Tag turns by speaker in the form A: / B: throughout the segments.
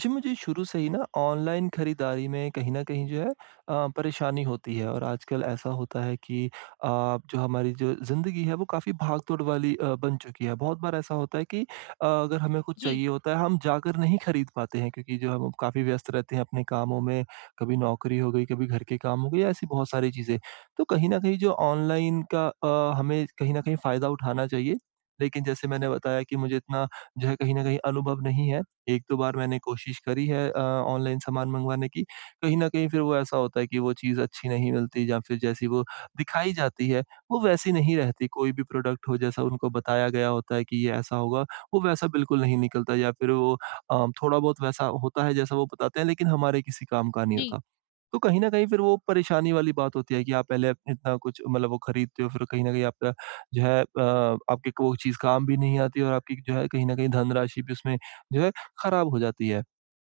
A: जी, मुझे शुरू से ही ना ऑनलाइन खरीदारी में कहीं न कहीं जो है परेशानी होती है और आजकल ऐसा होता है कि अ, जो हमारी जो ज़िंदगी है वो काफ़ी भाग-दौड़ वाली बन चुकी है। बहुत बार ऐसा होता है कि अगर हमें कुछ
B: जी,
A: चाहिए होता है हम जाकर नहीं खरीद पाते हैं क्योंकि जो हम काफ़ी व्यस्त रहते हैं अपने कामों में, कभी नौकरी हो गई, कभी घर के काम हो गए, ऐसी बहुत सारी चीज़ें। तो कहीं न कहीं जो ऑनलाइन का हमें कहीं न कहीं फ़ायदा उठाना चाहिए। लेकिन जैसे मैंने बताया कि मुझे इतना जो है कहीं न कहीं अनुभव नहीं है। 1-2 बार मैंने कोशिश करी है ऑनलाइन सामान मँगवाने की, कहीं न कहीं फिर वो ऐसा होता है कि वो चीज़ अच्छी नहीं मिलती या फिर जैसी वो दिखाई जाती है, वो वैसी नहीं रहती। कोई भी प्रोडक्ट हो जैसा उनको बताया गया होता है कि ये ऐसा होगा, वो वैसा बिल्कुल नहीं निकलता या फिर वो थोड़ा बहुत वैसा होता है जैसा वो बताते हैं लेकिन हमारे किसी काम का नहीं
B: जी,
A: होता। तो कहीं न कहीं फिर वो परेशानी वाली बात होती है कि आप पहले इतना कुछ मतलब वो खरीदते हो फिर कहीं न कहीं आपका जो है आपके को वो चीज़ काम भी नहीं आती और आपकी जो है कहीं न कहीं धनराशि भी उसमें जो है खराब हो जाती है।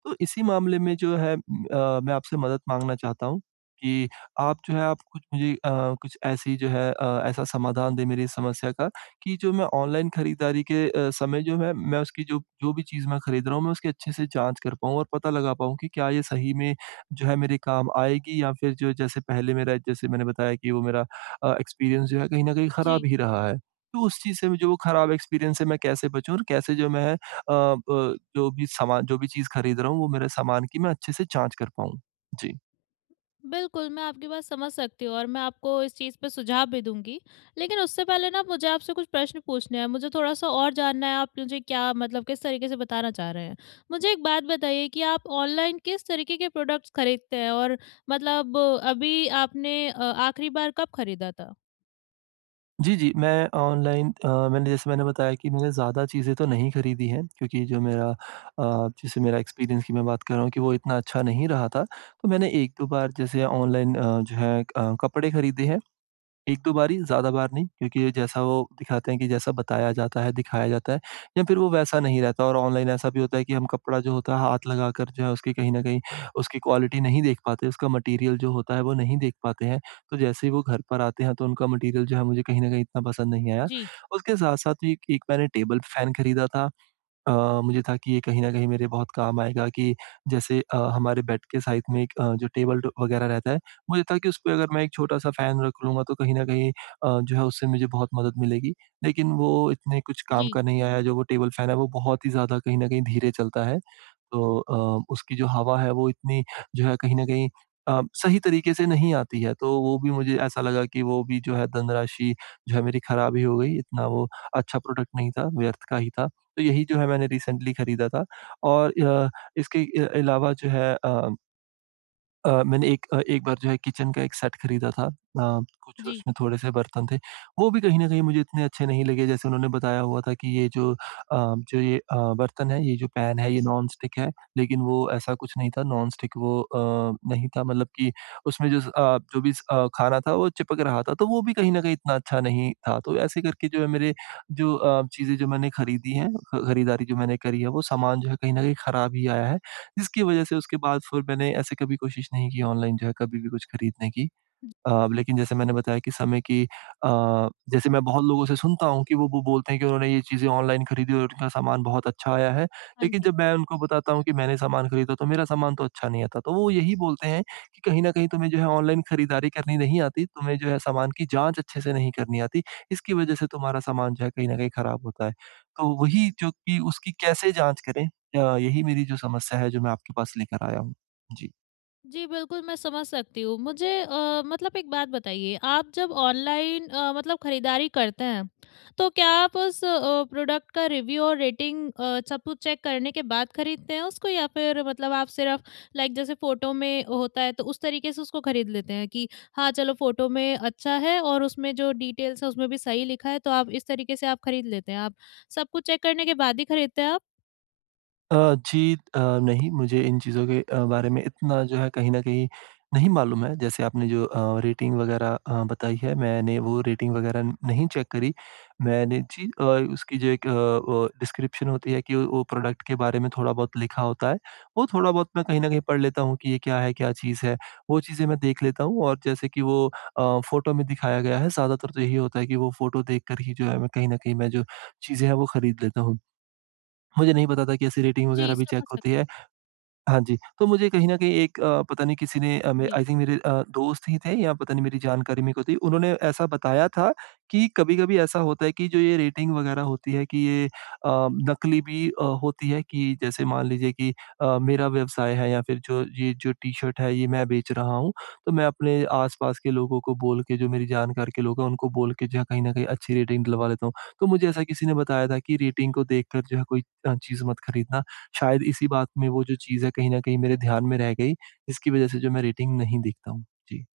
A: तो इसी मामले में जो है मैं आपसे मदद माँगना चाहता हूँ कि आप जो है आप कुछ मुझे कुछ ऐसी जो है ऐसा समाधान दें मेरी इस समस्या का कि जो मैं ऑनलाइन खरीदारी के समय जो है मैं उसकी जो जो भी चीज़ मैं खरीद रहा हूँ मैं उसकी अच्छे से जाँच कर पाऊँ और पता लगा पाऊँ कि क्या ये सही में जो है मेरे काम आएगी या फिर जो जैसे पहले मेरा जैसे मैंने बताया कि वो मेरा एक्सपीरियंस जो है कहीं न कहीं
B: जी।
A: ख़राब ही रहा है। तो उस चीज़ से जो वो ख़राब एक्सपीरियंस से मैं कैसे बचूँ और कैसे जो मैं जो भी सामान जो भी चीज़ खरीद रहा हूँ, वो मेरे सामान की मैं अच्छे से जाँच कर पाऊँ। जी।
B: बिल्कुल, मैं आपकी बात समझ सकती हूँ और मैं आपको इस चीज़ पे सुझाव भी दूँगी। लेकिन उससे पहले ना मुझे आपसे कुछ प्रश्न पूछने हैं, मुझे थोड़ा-सा और जानना है आप मुझे क्या मतलब किस तरीके से बताना चाह रहे हैं। मुझे एक बात बताइए कि आप ऑनलाइन किस तरीके के प्रोडक्ट्स खरीदते हैं और मतलब अभी आपने आखिरी बार कब खरीदा था?
A: जी, जी, मैं ऑनलाइन मैंने जैसे मैंने बताया कि मैंने ज़्यादा चीज़ें तो नहीं खरीदी हैं क्योंकि जो मेरा जैसे मेरा एक्सपीरियंस की मैं बात कर रहा हूँ कि वो इतना अच्छा नहीं रहा था। तो मैंने 1-2 बार जैसे ऑनलाइन कपड़े खरीदे हैं। 1-2 बार ही, ज़्यादा बार नहीं, क्योंकि जैसा वो दिखाते हैं कि जैसा बताया जाता है, दिखाया जाता है या फिर वो वैसा नहीं रहता और ऑनलाइन ऐसा भी होता है कि हम कपड़ा जो होता है हाथ लगाकर जो है उसकी कहीं न कहीं उसकी क्वालिटी नहीं देख पाते, उसका मटेरियल जो होता है वो नहीं देख पाते हैं। तो जैसे ही वो घर पर आते हैं तो उनका मटेरियल जो है मुझे कहीं न कहीं इतना पसंद नहीं आया।
B: जी,
A: उसके साथ-साथ एक एक मैंने टेबल फैन खरीदा था अ, मुझे था कि ये कहीं न कहीं मेरे बहुत काम आएगा कि जैसे हमारे बेड के साइड में एक जो टेबल ट वगैरह रहता है, मुझे था कि उसपे अगर मैं एक छोटा-सा फ़ैन रख लूँगा तो कहीं न कहीं जो है उससे मुझे बहुत मदद मिलेगी। लेकिन वो इतने कुछ काम
B: जी,
A: का नहीं आया, जो वो टेबल फ़ैन है वो बहुत ही ज़्यादा कहीं न कहीं धीरे चलता है। तो उसकी जो हवा है वो इतनी जो है कहीं न कहीं सही तरीके से नहीं आती है, तो वो भी मुझे ऐसा लगा कि वो भी जो है धनराशि जो है मेरी खराब ही हो गई, इतना वो अच्छा प्रोडक्ट नहीं था, व्यर्थ का ही था। तो यही जो है मैंने रिसेंटली खरीदा था और इसके अलावा जो है मैंने एक एक बार जो है किचन का एक सेट खरीदा था। कुछ
B: जी।
A: उसमें थोड़े-से बर्तन थे, वो भी कहीं न कहीं मुझे इतने अच्छे नहीं लगे जैसे उन्होंने बताया हुआ था कि ये जो जो ये बर्तन है, ये जो पैन है ये नॉन-स्टिक है, लेकिन वो ऐसा कुछ नहीं था नॉन-स्टिक वो नहीं था मतलब कि उसमें जो जो भी खाना था वो चिपक रहा था, तो वो भी कहीं न कहीं इतना अच्छा नहीं था। तो ऐसे करके जो है मेरे जो चीज़ें जो मैंने खरीदी हैं, ख खरीदारी जो मैंने करी है, वो सामान जो है कहीं न कहीं खराब ही आया है। जिसकी वजह से उसके बाद फिर मैंने ऐसे कभी कोशिश नहीं की ऑनलाइन जो है कभी भी कुछ खरीदने की। लेकिन जैसे मैंने बताया कि समय की जैसे मैं बहुत लोगों से सुनता हूँ कि वो बोलते हैं कि उन्होंने ये चीज़ें ऑनलाइन खरीदी और उनका सामान बहुत अच्छा आया है।
B: हाँ
A: लेकिन
B: जी।
A: जब मैं उनको बताता हूँ कि मैंने सामान खरीदा तो मेरा सामान तो अच्छा नहीं आता। तो वो यही बोलते हैं कि कहीं न कहीं तुम्हें जो है ऑनलाइन खरीदारी करनी नहीं आती, तुम्हें जो है सामान की जाँच अच्छे से नहीं करनी आती, इसकी वज़ह से तुम्हारा सामान जो है कहीं न कहीं खराब होता है। तो वही जो कि उसकी कैसे जाँच करें? यही मेरी जो समस्या है जो मैं आपके पास लेकर आया हूँ। जी।
B: जी, बिल्कुल मैं समझ सकती हूँ। मुझे मतलब एक बात बताइए, आप जब ऑनलाइन मतलब खरीदारी करते हैं, तो क्या आप उस प्रोडक्ट का रिव्यू और रेटिंग सब कुछ चेक करने के बाद खरीदते हैं उसको या फिर मतलब आप सिर्फ़ लाइक जैसे फ़ोटो में होता है तो उस तरीके से उसको खरीद लेते हैं कि हाँ, चलो फ़ोटो में अच्छा है और उसमें जो डिटेल्स है उसमें भी सही लिखा है तो आप इस तरीके से आप खरीद लेते हैं। आप सब कुछ चेक करने के बाद ही खरीदते हैं आप?
A: अ, जी नहीं, मुझे इन चीज़ों के बारे में इतना जो है कहीं न कहीं नहीं मालूम है। जैसे आपने जो रेटिंग वगैरह बताई है, मैंने वो रेटिंग वगैरह नहीं चेक करी। मैंने जी उसकी जो एक वो डिस्क्रिप्शन होती है कि वो प्रोडक्ट के बारे में थोड़ा बहुत लिखा होता है। वो थोड़ा बहुत मैं कहीं न कहीं पढ़ लेता हूँ कि ये क्या है, क्या चीज़ है। वो चीज़ें मैं देख लेता हूँ और जैसे कि वो फ़ोटो में दिखाया गया है, ज़्यादातर तो यही होता है कि वो फ़ोटो देख कर ही जो है मैं कहीं न कहीं मैं जो चीज़ें हैं वो खरीद लेता हूँ। मुझे नहीं पता था कि ऐसी रेटिंग
B: जी,
A: वगैरह भी चेक
B: समझ
A: होती
B: सकती हूँ।
A: है। हाँ जी, तो मुझे कहीं न कहीं एक पता नहीं किसी ने मे
B: जी।
A: आई थिंक मेरे दोस्त ही थे या पता नहीं मेरी जानकारी में कोई थी, उन्होंने ऐसा बताया था कि कभी-कभी ऐसा होता है कि जो ये रेटिंग वग़ैरह होती है कि ये नकली भी होती है कि जैसे मान लीजिए कि मेरा व्यवसाय है या फिर जो ये जो टी-शर्ट है ये मैं बेच रहा हूँ, तो मैं अपने आस-पास के लोगों को बोल के जो मेरी जानकार के लोग हैं उनको बोल के जो है कहीं न कहीं अच्छी रेटिंग दिलवा लेता हूँ। तो मुझे ऐसा किसी ने बताया था कि रेटिंग को देखकर जो है कोई चीज़ मत खरीदना शायद इसी बात में वो जो चीज़ है कहीं न कहीं मेरे ध्यान में रह गई, जिसकी वज़ह से जो मैं रेटिंग नहीं देखता हूँ। जी।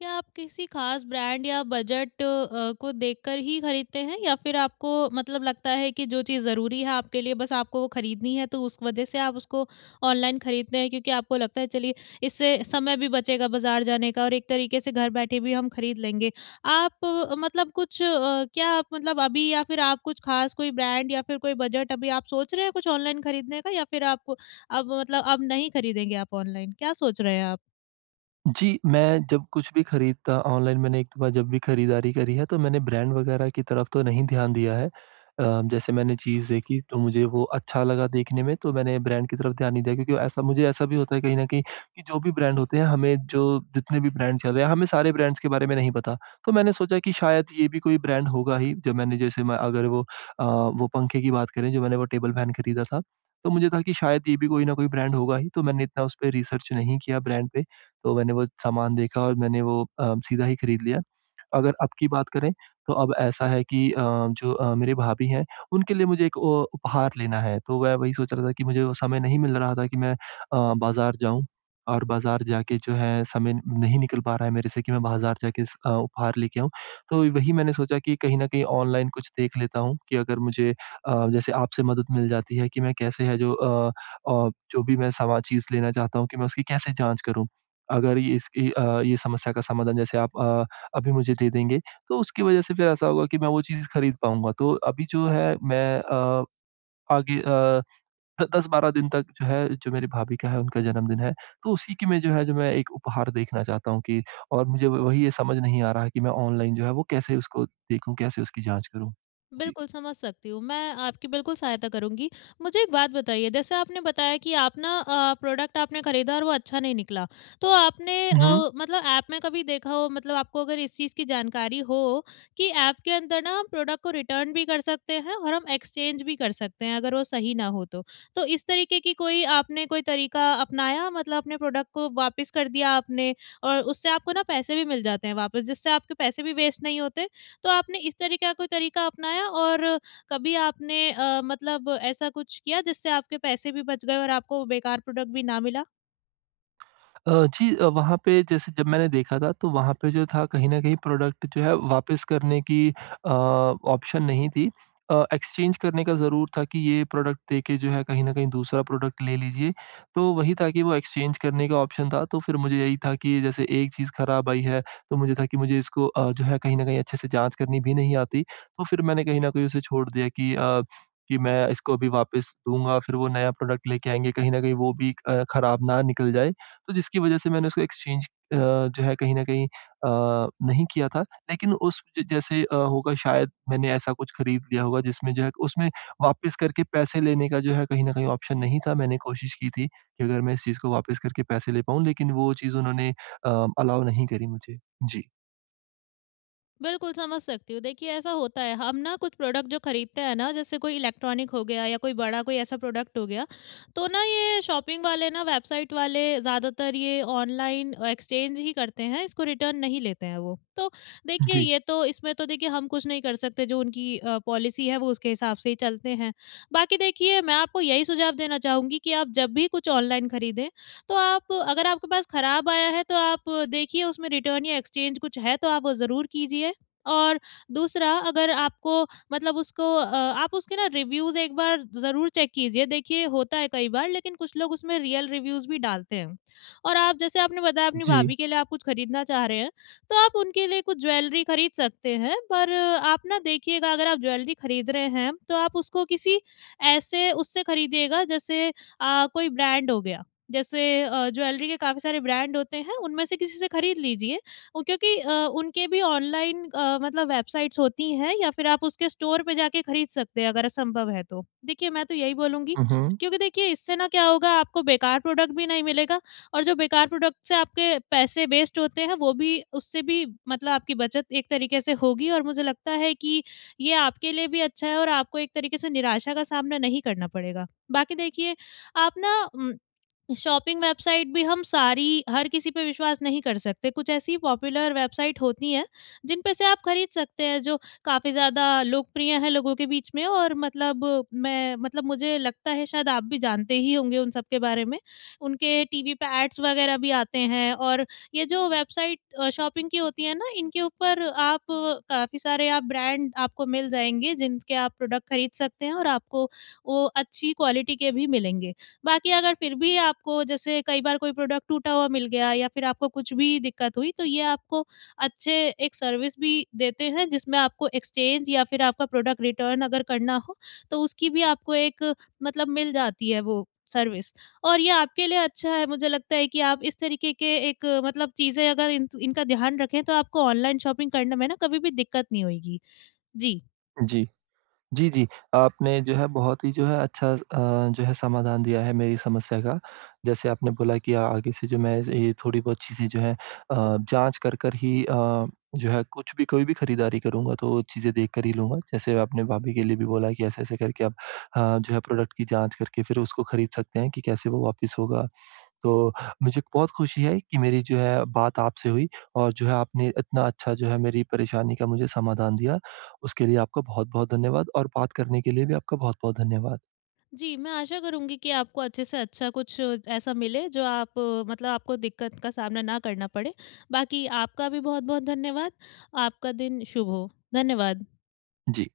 B: क्या आप किसी खास ब्रांड या बजट को देखकर ही खरीदते हैं या फिर आपको मतलब लगता है कि जो चीज़ ज़रूरी है आपके लिए बस आपको वो खरीदनी है, तो उस वजह से आप उसको ऑनलाइन खरीदते हैं क्योंकि आपको लगता है चलिए इससे समय भी बचेगा बाजार जाने का और एक तरीके से घर बैठे भी हम खरीद लेंगे। आप मतलब कुछ क्या आप मतलब अभी या फिर आप कुछ खास कोई ब्रांड या फिर कोई बजट अभी आप सोच रहे हैं कुछ ऑनलाइन खरीदने का या फिर आप अब मतलब अब नहीं खरीदेंगे आप ऑनलाइन? क्या सोच रहे हैं आप?
A: जी, मैं जब कुछ भी खरीदता ऑनलाइन मैंने एक बार जब भी खरीदारी करी है, तो मैंने ब्रांड वगैरह की तरफ तो नहीं ध्यान दिया है। जैसे मैंने चीज़ देखी तो मुझे वो अच्छा लगा देखने में तो मैंने ब्रांड की तरफ ध्यान नहीं दिया क्योंकि ऐसा मुझे ऐसा भी होता है कहीं न कहीं कि जो भी ब्रांड होते हैं हमें जो जितने भी ब्रांड चल रहे हैं, हमें सारे ब्रांड्स के बारे में नहीं पता। तो मैंने सोचा कि शायद ये भी कोई ब्रांड होगा ही जो मैंने जैसे मैं अगर वो वो पंखे की बात करें जो मैंने वो टेबल फैन खरीदा था, तो मुझे था कि शायद ये भी कोई न कोई ब्रांड होगा ही तो मैंने इतना उस पे रिसर्च नहीं किया ब्रांड पे। तो मैंने वो सामान देखा और मैंने वो सीधा ही खरीद लिया। अगर अब की बात करें तो अब ऐसा है कि जो मेरे भाभी हैं उनके लिए मुझे एक उपहार लेना है तो मैं वही सोच रहा था कि मुझे वो समय नहीं मिल रहा था कि मैं बाज़ार जाऊँ और बाज़ार जाके जो है समय नहीं निकल पा रहा है मेरे से कि मैं बाज़ार जाके उपहार लेके आऊँ। तो वही मैंने सोचा कि कहीं न कहीं ऑनलाइन कुछ देख लेता हूँ कि अगर मुझे जैसे आपसे मदद मिल जाती है कि मैं कैसे है जो जो भी मैं सामान चीज़ लेना चाहता हूँ कि मैं उसकी कैसे जाँच करूँ? अगर ये इसकी ये समस्या का समाधान जैसे आप अभी मुझे दे देंगे, तो उसकी वज़ह से फिर ऐसा होगा कि मैं वो चीज़ खरीद पाऊँगा। तो अभी जो है मैं आगे द 10-12 दिन तक जो है जो मेरी भाभी का है उनका जन्मदिन है, तो उसी की मैं जो है जो मैं एक उपहार देखना चाहता हूँ कि और मुझे व वही ये समझ नहीं आ रहा है कि मैं ऑनलाइन जो है वो कैसे उसको देखूँ, कैसे उसकी जाँच करूँ? जी।
B: बिल्कुल, समझ सकती हूँ। मैं आपकी बिल्कुल सहायता करूँगी। मुझे एक बात बताइए, जैसे आपने बताया कि आप ना प्रोडक्ट आपने खरीदा और वो अच्छा नहीं निकला। तो आपने
A: हम्म।
B: मतलब ऐप में कभी देखा हो, मतलब आपको अगर इस चीज़ की जानकारी हो कि ऐप के अंदर ना हम प्रोडक्ट को रिटर्न भी कर सकते हैं और हम एक्सचेंज भी कर सकते हैं अगर वो सही ना हो तो। तो इस तरीके की कोई आपने कोई तरीका अपनाया, मतलब अपने प्रोडक्ट को वापस कर दिया आपने और उससे आपको ना पैसे भी मिल जाते हैं वापस, जिससे आपके पैसे भी वेस्ट नहीं होते। तो आपने इस तरह का कोई तरीका अपनाया और कभी आपने मतलब ऐसा कुछ किया जिससे आपके पैसे भी बच गए और आपको बेकार प्रोडक्ट भी ना मिला?
A: अ, जी वहाँ पे जैसे जब मैंने देखा था तो वहाँ पे जो था कहीं न कहीं प्रोडक्ट जो है वापस करने की ऑप्शन नहीं थी। एक्सचेंज करने का ज़रूर था कि ये प्रोडक्ट देके जो है कहीं न कहीं दूसरा प्रोडक्ट ले लीजिए। तो वही था कि वो एक्सचेंज करने का ऑप्शन था तो फिर मुझे यही था कि जैसे एक चीज़ खराब आई है तो मुझे था कि मुझे इसको जो है कहीं न कहीं अच्छे से जाँच करनी भी नहीं आती। तो फिर मैंने कहीं न कहीं उसे छोड़ दिया कि कि मैं इसको अभी वापस दूँगा फिर वो नया प्रोडक्ट लेके आएँगे कहीं न कहीं वो भी खराब ना निकल जाए। तो जिसकी वजह से मैंने उसको एक्सचेंज जो है कहीं न कहीं नहीं किया था। लेकिन उस ज जैसे होगा शायद मैंने ऐसा कुछ खरीद लिया होगा जिसमें जो है उसमें वापस करके पैसे लेने का जो है कहीं न कहीं ऑप्शन नहीं था। मैंने कोशिश की थी कि अगर मैं इस चीज़ को वापस करके पैसे ले पाऊँ लेकिन वो चीज़ उन्होंने अलाउ नहीं करी मुझे। जी।
B: बिल्कुल, समझ सकती हूँ। देखिए, ऐसा होता है, हम ना कुछ प्रोडक्ट जो खरीदते हैं ना, जैसे कोई इलेक्ट्रॉनिक हो गया या कोई बड़ा कोई ऐसा प्रोडक्ट हो गया, तो ना ये शॉपिंग वाले, ना वेबसाइट वाले, ज़्यादातर ये ऑनलाइन एक्सचेंज ही करते हैं, इसको रिटर्न नहीं लेते हैं वो। तो देखिए,
A: जी।
B: ये तो इसमें तो देखिए हम कुछ नहीं कर सकते, जो उनकी पॉलिसी है वो उसके हिसाब से ही चलते हैं। बाकी देखिए, मैं आपको यही सुझाव देना चाहूँगी कि आप जब भी कुछ ऑनलाइन खरीदें, तो आप अगर आपके पास खराब आया है तो आप देखिए उसमें रिटर्न या एक्सचेंज कुछ है तो आप वो ज़रूर कीजिए। और दूसरा, अगर आपको मतलब उसको आप उसके ना रिव्यूज़ एक बार ज़रूर चेक कीजिए। देखिए, होता है कई बार, लेकिन कुछ लोग उसमें रियल रिव्यूज़ भी डालते हैं। और आप जैसे आपने बताया अपनी
A: जी।
B: भाभी के लिए आप कुछ खरीदना चाह रहे हैं, तो आप उनके लिए कुछ ज्वेलरी खरीद सकते हैं। पर आप ना देखिएगा, अगर आप ज्वेलरी खरीद रहे हैं तो आप उसको किसी ऐसे उससे खरीदिएगा जैसे कोई ब्रांड हो गया। जैसे ज्वेलरी के काफ़ी सारे ब्रांड होते हैं, उनमें से किसी से खरीद लीजिए। उ क्योंकि उनके भी ऑनलाइन मतलब वेबसाइट्स होती हैं, या फिर आप उसके स्टोर पे जाके खरीद सकते हैं अगर संभव है तो। देखिए, मैं तो यही बोलूँगी
A: हुँ, हुँ।
B: क्योंकि देखिए इससे ना क्या होगा, आपको बेकार प्रोडक्ट भी नहीं मिलेगा और जो बेकार प्रोडक्ट से आपके पैसे वेस्ट होते हैं वो भी, उससे भी मतलब आपकी बचत एक तरीके से होगी, और मुझे लगता है कि ये आपके लिए भी अच्छा है और आपको एक तरीके से निराशा का सामना नहीं करना पड़ेगा। बाकी देखिए, आप ना शॉपिंग वेबसाइट भी हम सारी, हर किसी पे विश्वास नहीं कर सकते। कुछ ऐसी पॉपुलर वेबसाइट होती हैं, जिन पे से आप खरीद सकते हैं, जो काफ़ी ज़्यादा लोकप्रिय हैं लोगों के बीच में। और मतलब मैं मतलब मुझे लगता है शायद आप भी जानते ही होंगे उन सब के बारे में। उनके टीवी पे एड्स वगैरह भी आते हैं। और ये जो वेबसाइट शॉपिंग की होती है ना, इनके ऊपर आप काफ़ी सारे आप ब्रांड आपको मिल जाएँगे, जिनके आप प्रोडक्ट खरीद सकते हैं, और आपको वो अच्छी क्वालिटी के भी मिलेंगे। बाकी अगर फिर भी आपको जैसे कई बार कोई प्रोडक्ट टूटा हुआ मिल गया या फिर आपको कुछ भी दिक्कत हुई, तो ये आपको अच्छे एक सर्विस भी देते हैं, जिसमें आपको एक्सचेंज या फिर आपका प्रोडक्ट रिटर्न अगर करना हो तो उसकी भी आपको एक मतलब मिल जाती है वो सर्विस। और ये आपके लिए अच्छा है, मुझे लगता है कि आप इस तरीके के एक मतलब चीज़ें अगर इन इनका ध्यान रखें तो आपको ऑनलाइन शॉपिंग करने में ना कभी भी दिक्कत नहीं होगी। जी।
A: जी। जी, जी। आपने जो है बहुत ही जो है अच्छा जो है समाधान दिया है मेरी समस्या का। जैसे आपने बोला कि आगे से जो मैं ये थोड़ी बहुत चीज़ें जो है जाँच कर कर ही जो है कुछ भी कोई भी खरीदारी करूँगा तो चीज़ें देख कर ही लूँगा। जैसे आपने भाभी के लिए भी बोला कि ऐसे-ऐसे करके आप जो है प्रोडक्ट की जाँच करके फिर उसको खरीद सकते हैं कि कैसे वो वापिस होगा। तो मुझे बहुत खुशी है कि मेरी जो है बात आपसे हुई और जो है आपने इतना अच्छा जो है मेरी परेशानी का मुझे समाधान दिया। उसके लिए आपका बहुत-बहुत धन्यवाद और बात करने के लिए भी आपका बहुत-बहुत धन्यवाद।
B: जी, मैं आशा करूँगी कि आपको अच्छे से अच्छा कुछ ऐसा मिले, जो आप मतलब आपको दिक्कत का सामना ना करना पड़े। बाकी आपका भी बहुत-बहुत धन्यवाद। आपका दिन शुभ हो। धन्यवाद।
A: जी।